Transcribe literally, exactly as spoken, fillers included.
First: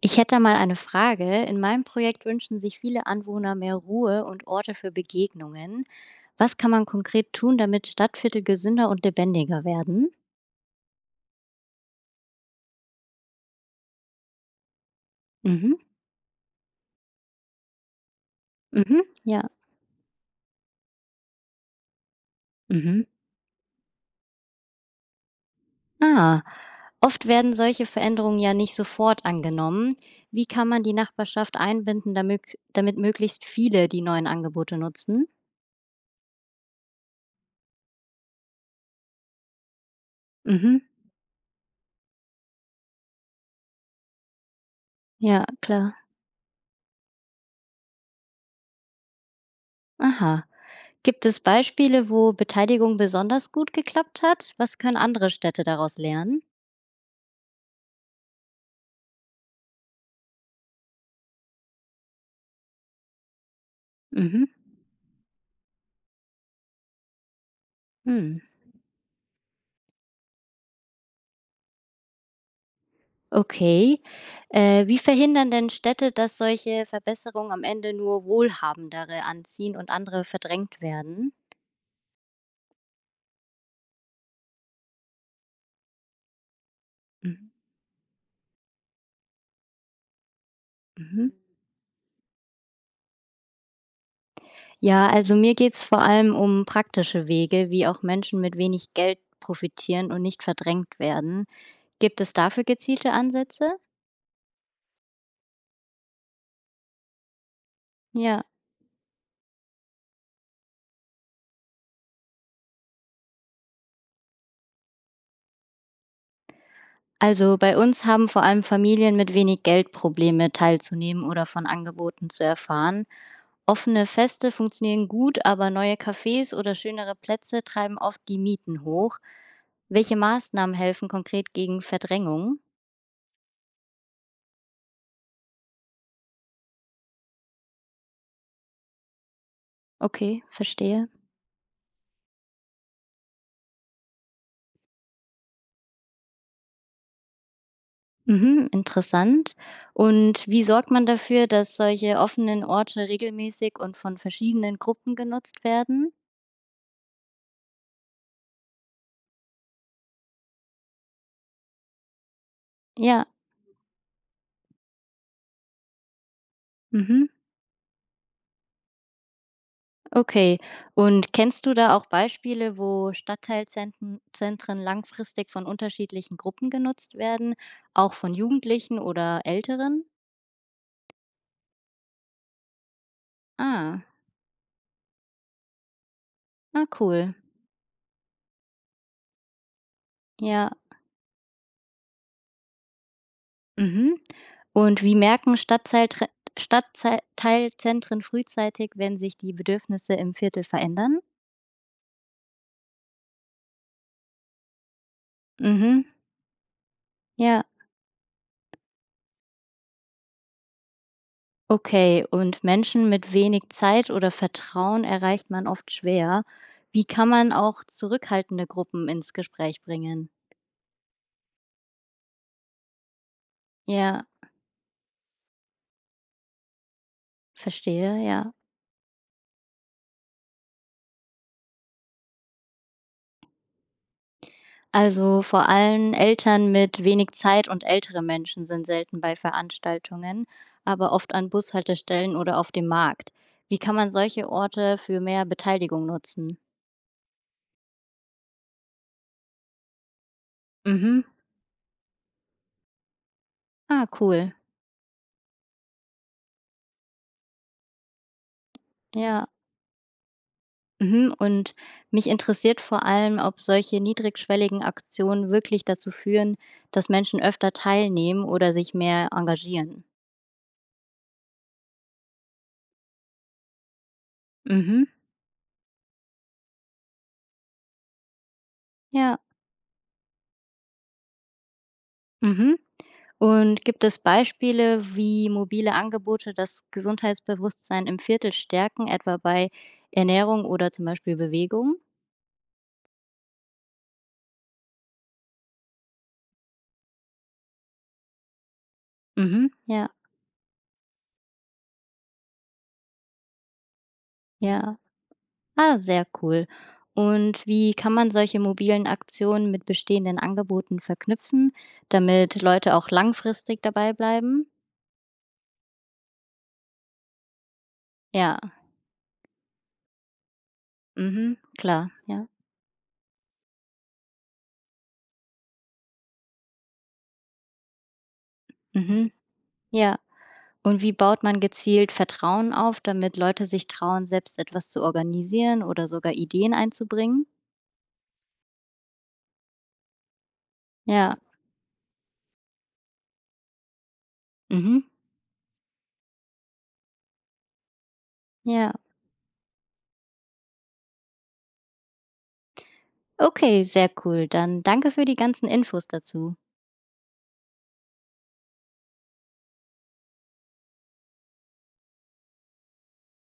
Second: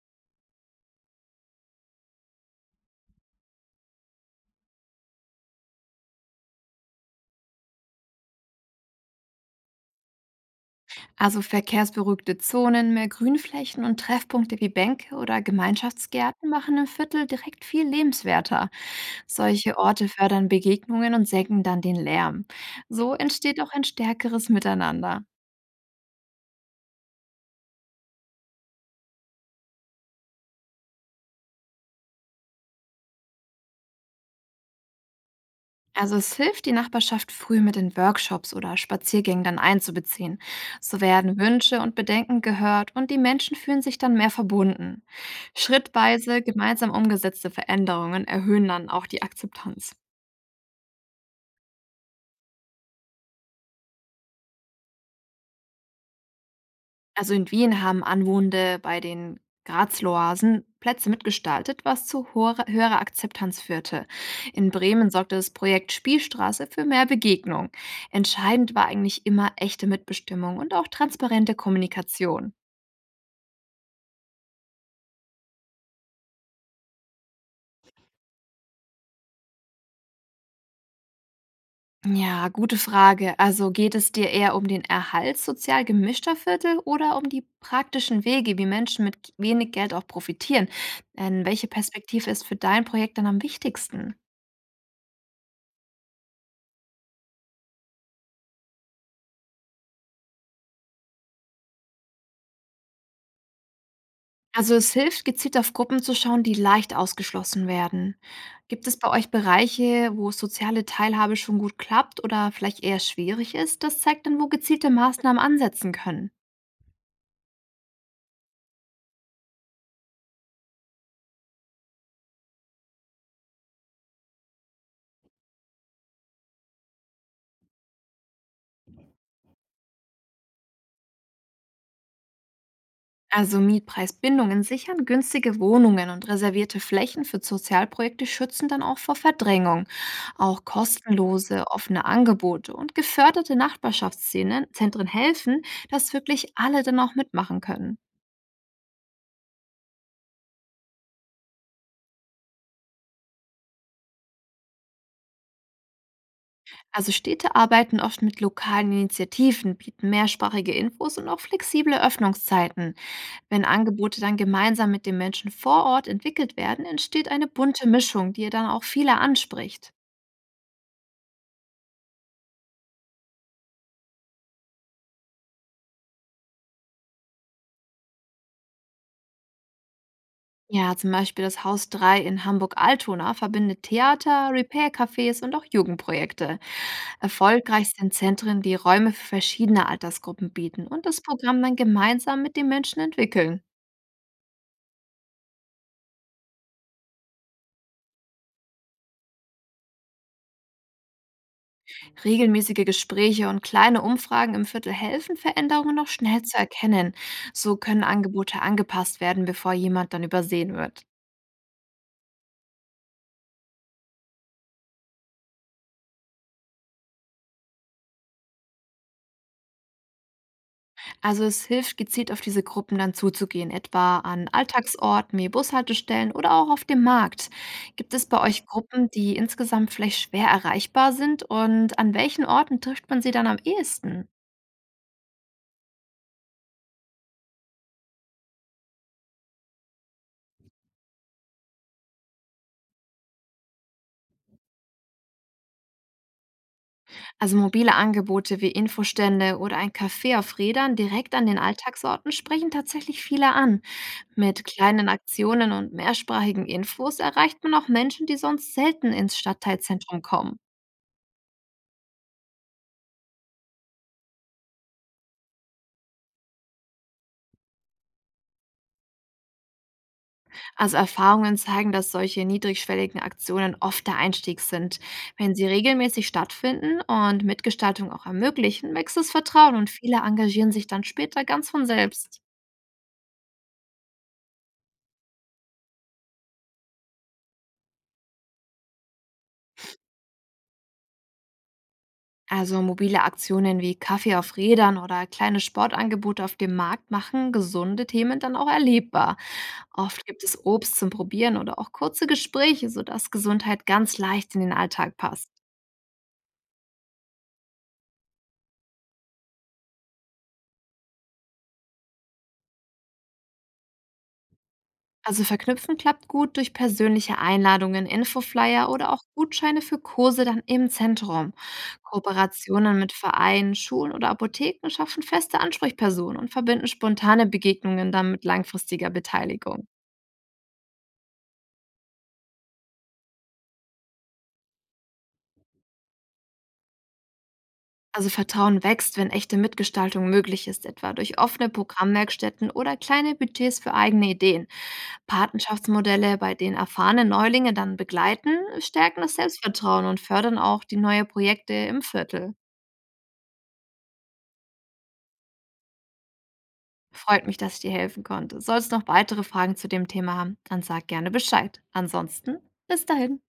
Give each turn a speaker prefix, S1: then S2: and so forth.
S1: Ich hätte mal eine Frage. In meinem Projekt wünschen sich viele Anwohner mehr Ruhe und Orte für Begegnungen. Was kann man konkret tun, damit Stadtviertel gesünder und lebendiger werden?
S2: Also verkehrsberuhigte Zonen, mehr Grünflächen und Treffpunkte wie Bänke oder
S1: Mhm,
S2: Gemeinschaftsgärten machen im Viertel direkt viel lebenswerter.
S1: mhm, ja,
S2: Solche Orte fördern Begegnungen und senken dann den Lärm.
S1: mhm.
S2: So entsteht auch ein stärkeres Miteinander.
S1: Ah, oft werden solche Veränderungen ja nicht sofort angenommen. Wie kann man die Nachbarschaft einbinden, damit, damit möglichst viele die neuen Angebote nutzen?
S2: Also es hilft, die Nachbarschaft früh mit den Workshops oder Spaziergängen dann einzubeziehen.
S1: Mhm,
S2: So werden Wünsche und Bedenken gehört und die Menschen fühlen sich dann mehr verbunden.
S1: ja, klar.
S2: Schrittweise gemeinsam umgesetzte Veränderungen erhöhen dann auch die Akzeptanz.
S1: Aha. Gibt es Beispiele, wo Beteiligung besonders gut geklappt hat? Was können andere Städte daraus lernen?
S2: Also in Wien haben Anwohnende bei den Grazloasen Plätze mitgestaltet, was zu hoher- höherer Akzeptanz führte.
S1: Mhm.
S2: In Bremen sorgte das Projekt Spielstraße für mehr Begegnung.
S1: Hm.
S2: Entscheidend war eigentlich immer echte Mitbestimmung und auch transparente Kommunikation.
S1: Okay. Äh, wie verhindern denn Städte, dass solche Verbesserungen am Ende nur Wohlhabendere anziehen und andere verdrängt werden?
S2: Ja, gute Frage. Also geht es dir eher um den Erhalt sozial gemischter Viertel oder um die
S1: Mhm.
S2: praktischen Wege, wie Menschen mit wenig Geld auch profitieren?
S1: Mhm.
S2: Denn welche Perspektive ist für dein Projekt dann am wichtigsten?
S1: Ja, also mir geht's vor allem um praktische Wege, wie auch Menschen mit wenig Geld profitieren und nicht verdrängt werden. Gibt es dafür gezielte Ansätze?
S2: Also es hilft, gezielt auf Gruppen zu schauen, die leicht ausgeschlossen werden.
S1: Ja.
S2: Gibt es bei euch Bereiche, wo soziale Teilhabe schon gut klappt oder vielleicht eher schwierig ist? Das zeigt dann, wo gezielte Maßnahmen ansetzen können.
S1: Also bei uns haben vor allem Familien mit wenig Geld Probleme, teilzunehmen oder von Angeboten zu erfahren. Offene Feste funktionieren gut, aber neue Cafés oder schönere Plätze treiben oft die Mieten hoch. Welche Maßnahmen helfen konkret gegen Verdrängung?
S2: Also Mietpreisbindungen sichern, günstige Wohnungen und reservierte Flächen für Sozialprojekte schützen dann auch vor Verdrängung.
S1: Okay,
S2: Auch
S1: verstehe.
S2: kostenlose, offene Angebote und geförderte Nachbarschaftsszenen Zentren helfen, dass wirklich alle dann auch mitmachen können.
S1: Mhm, interessant. Und wie sorgt man dafür, dass solche offenen Orte regelmäßig und von verschiedenen Gruppen genutzt werden?
S2: Also Städte arbeiten oft mit lokalen Initiativen, bieten mehrsprachige Infos und auch flexible Öffnungszeiten.
S1: Ja.
S2: Wenn Angebote dann gemeinsam mit den Menschen vor Ort entwickelt werden,
S1: Mhm.
S2: entsteht eine bunte Mischung, die dann auch viele anspricht.
S1: Okay. Und kennst du da auch Beispiele, wo Stadtteilzentren Zentren langfristig von unterschiedlichen Gruppen genutzt werden, auch von Jugendlichen oder Älteren?
S2: Ja, zum Beispiel das Haus drei in Hamburg-Altona verbindet
S1: Ah,
S2: Theater, Repair-Cafés und auch Jugendprojekte.
S1: ah, cool.
S2: Erfolgreich sind Zentren, die Räume für verschiedene Altersgruppen
S1: Ja.
S2: bieten und das Programm dann gemeinsam mit den Menschen entwickeln.
S1: Mhm. Und wie merken Stadtteiltre- Stadtteilzentren frühzeitig, wenn sich die Bedürfnisse im Viertel verändern?
S2: Regelmäßige Gespräche und kleine Umfragen im Viertel helfen, Veränderungen
S1: Mhm.
S2: noch schnell zu erkennen.
S1: Ja.
S2: So können Angebote angepasst werden, bevor jemand dann übersehen wird.
S1: Okay, und Menschen mit wenig Zeit oder Vertrauen erreicht man oft schwer. Wie kann man auch zurückhaltende Gruppen ins Gespräch bringen?
S2: Also es hilft, gezielt auf diese Gruppen dann zuzugehen, etwa
S1: Ja,
S2: an Alltagsorten wie Bushaltestellen oder auch auf dem Markt. Gibt
S1: verstehe,
S2: es bei
S1: ja.
S2: euch Gruppen, die insgesamt vielleicht schwer erreichbar sind und an welchen Orten trifft man sie dann am ehesten?
S1: Also vor allem Eltern mit wenig Zeit und ältere Menschen sind selten bei Veranstaltungen, aber oft an Bushaltestellen oder auf dem Markt. Wie kann man solche Orte für mehr Beteiligung nutzen?
S2: Also mobile Angebote wie Infostände oder ein Café auf Rädern
S1: Mhm.
S2: direkt an den Alltagsorten sprechen tatsächlich viele an.
S1: Ah, cool.
S2: Mit kleinen Aktionen und mehrsprachigen Infos erreicht man auch Menschen, die sonst selten ins
S1: Ja.
S2: Stadtteilzentrum kommen.
S1: Mhm, und mich interessiert vor allem, ob solche niedrigschwelligen Aktionen wirklich dazu führen, dass Menschen öfter teilnehmen oder sich mehr engagieren.
S2: Also Erfahrungen zeigen, dass solche niedrigschwelligen Aktionen oft der Einstieg sind.
S1: Mhm,
S2: Wenn sie regelmäßig stattfinden und Mitgestaltung auch ermöglichen, wächst das
S1: ja.
S2: Vertrauen und viele engagieren sich dann später ganz von selbst.
S1: Mhm. Und gibt es Beispiele, wie mobile Angebote das Gesundheitsbewusstsein im Viertel stärken, etwa bei Ernährung oder zum Beispiel Bewegung?
S2: Also mobile Aktionen wie Kaffee auf Rädern oder kleine Sportangebote auf dem Markt machen gesunde Themen dann auch erlebbar.
S1: Mhm, ja,
S2: Oft gibt es Obst zum Probieren oder auch kurze Gespräche, sodass Gesundheit ganz leicht in den
S1: ja.
S2: Alltag passt.
S1: Ah, sehr cool. Und wie kann man solche mobilen Aktionen mit bestehenden Angeboten verknüpfen, damit Leute auch langfristig dabei bleiben?
S2: Also verknüpfen klappt gut durch persönliche Einladungen,
S1: Ja,
S2: Infoflyer oder auch Gutscheine für Kurse dann im Zentrum.
S1: mhm, klar, ja.
S2: Kooperationen mit Vereinen, Schulen oder Apotheken schaffen feste Ansprechpersonen und verbinden spontane Begegnungen dann mit langfristiger
S1: Mhm,
S2: Beteiligung.
S1: ja. Und wie baut man gezielt Vertrauen auf, damit Leute sich trauen, selbst etwas zu organisieren oder sogar Ideen einzubringen?
S2: Also Vertrauen wächst, wenn echte Mitgestaltung möglich ist, etwa
S1: Ja,
S2: durch offene Programmwerkstätten oder kleine Budgets für eigene Ideen.
S1: mhm,
S2: Patenschaftsmodelle, bei denen erfahrene Neulinge dann begleiten,
S1: ja.
S2: stärken das Selbstvertrauen und fördern auch die neuen Projekte im Viertel.
S1: Okay, sehr cool. Dann danke für die ganzen Infos dazu.
S2: Freut mich, dass ich dir helfen konnte. Sollst du noch weitere Fragen zu dem Thema haben, dann sag gerne Bescheid. Ansonsten, bis dahin.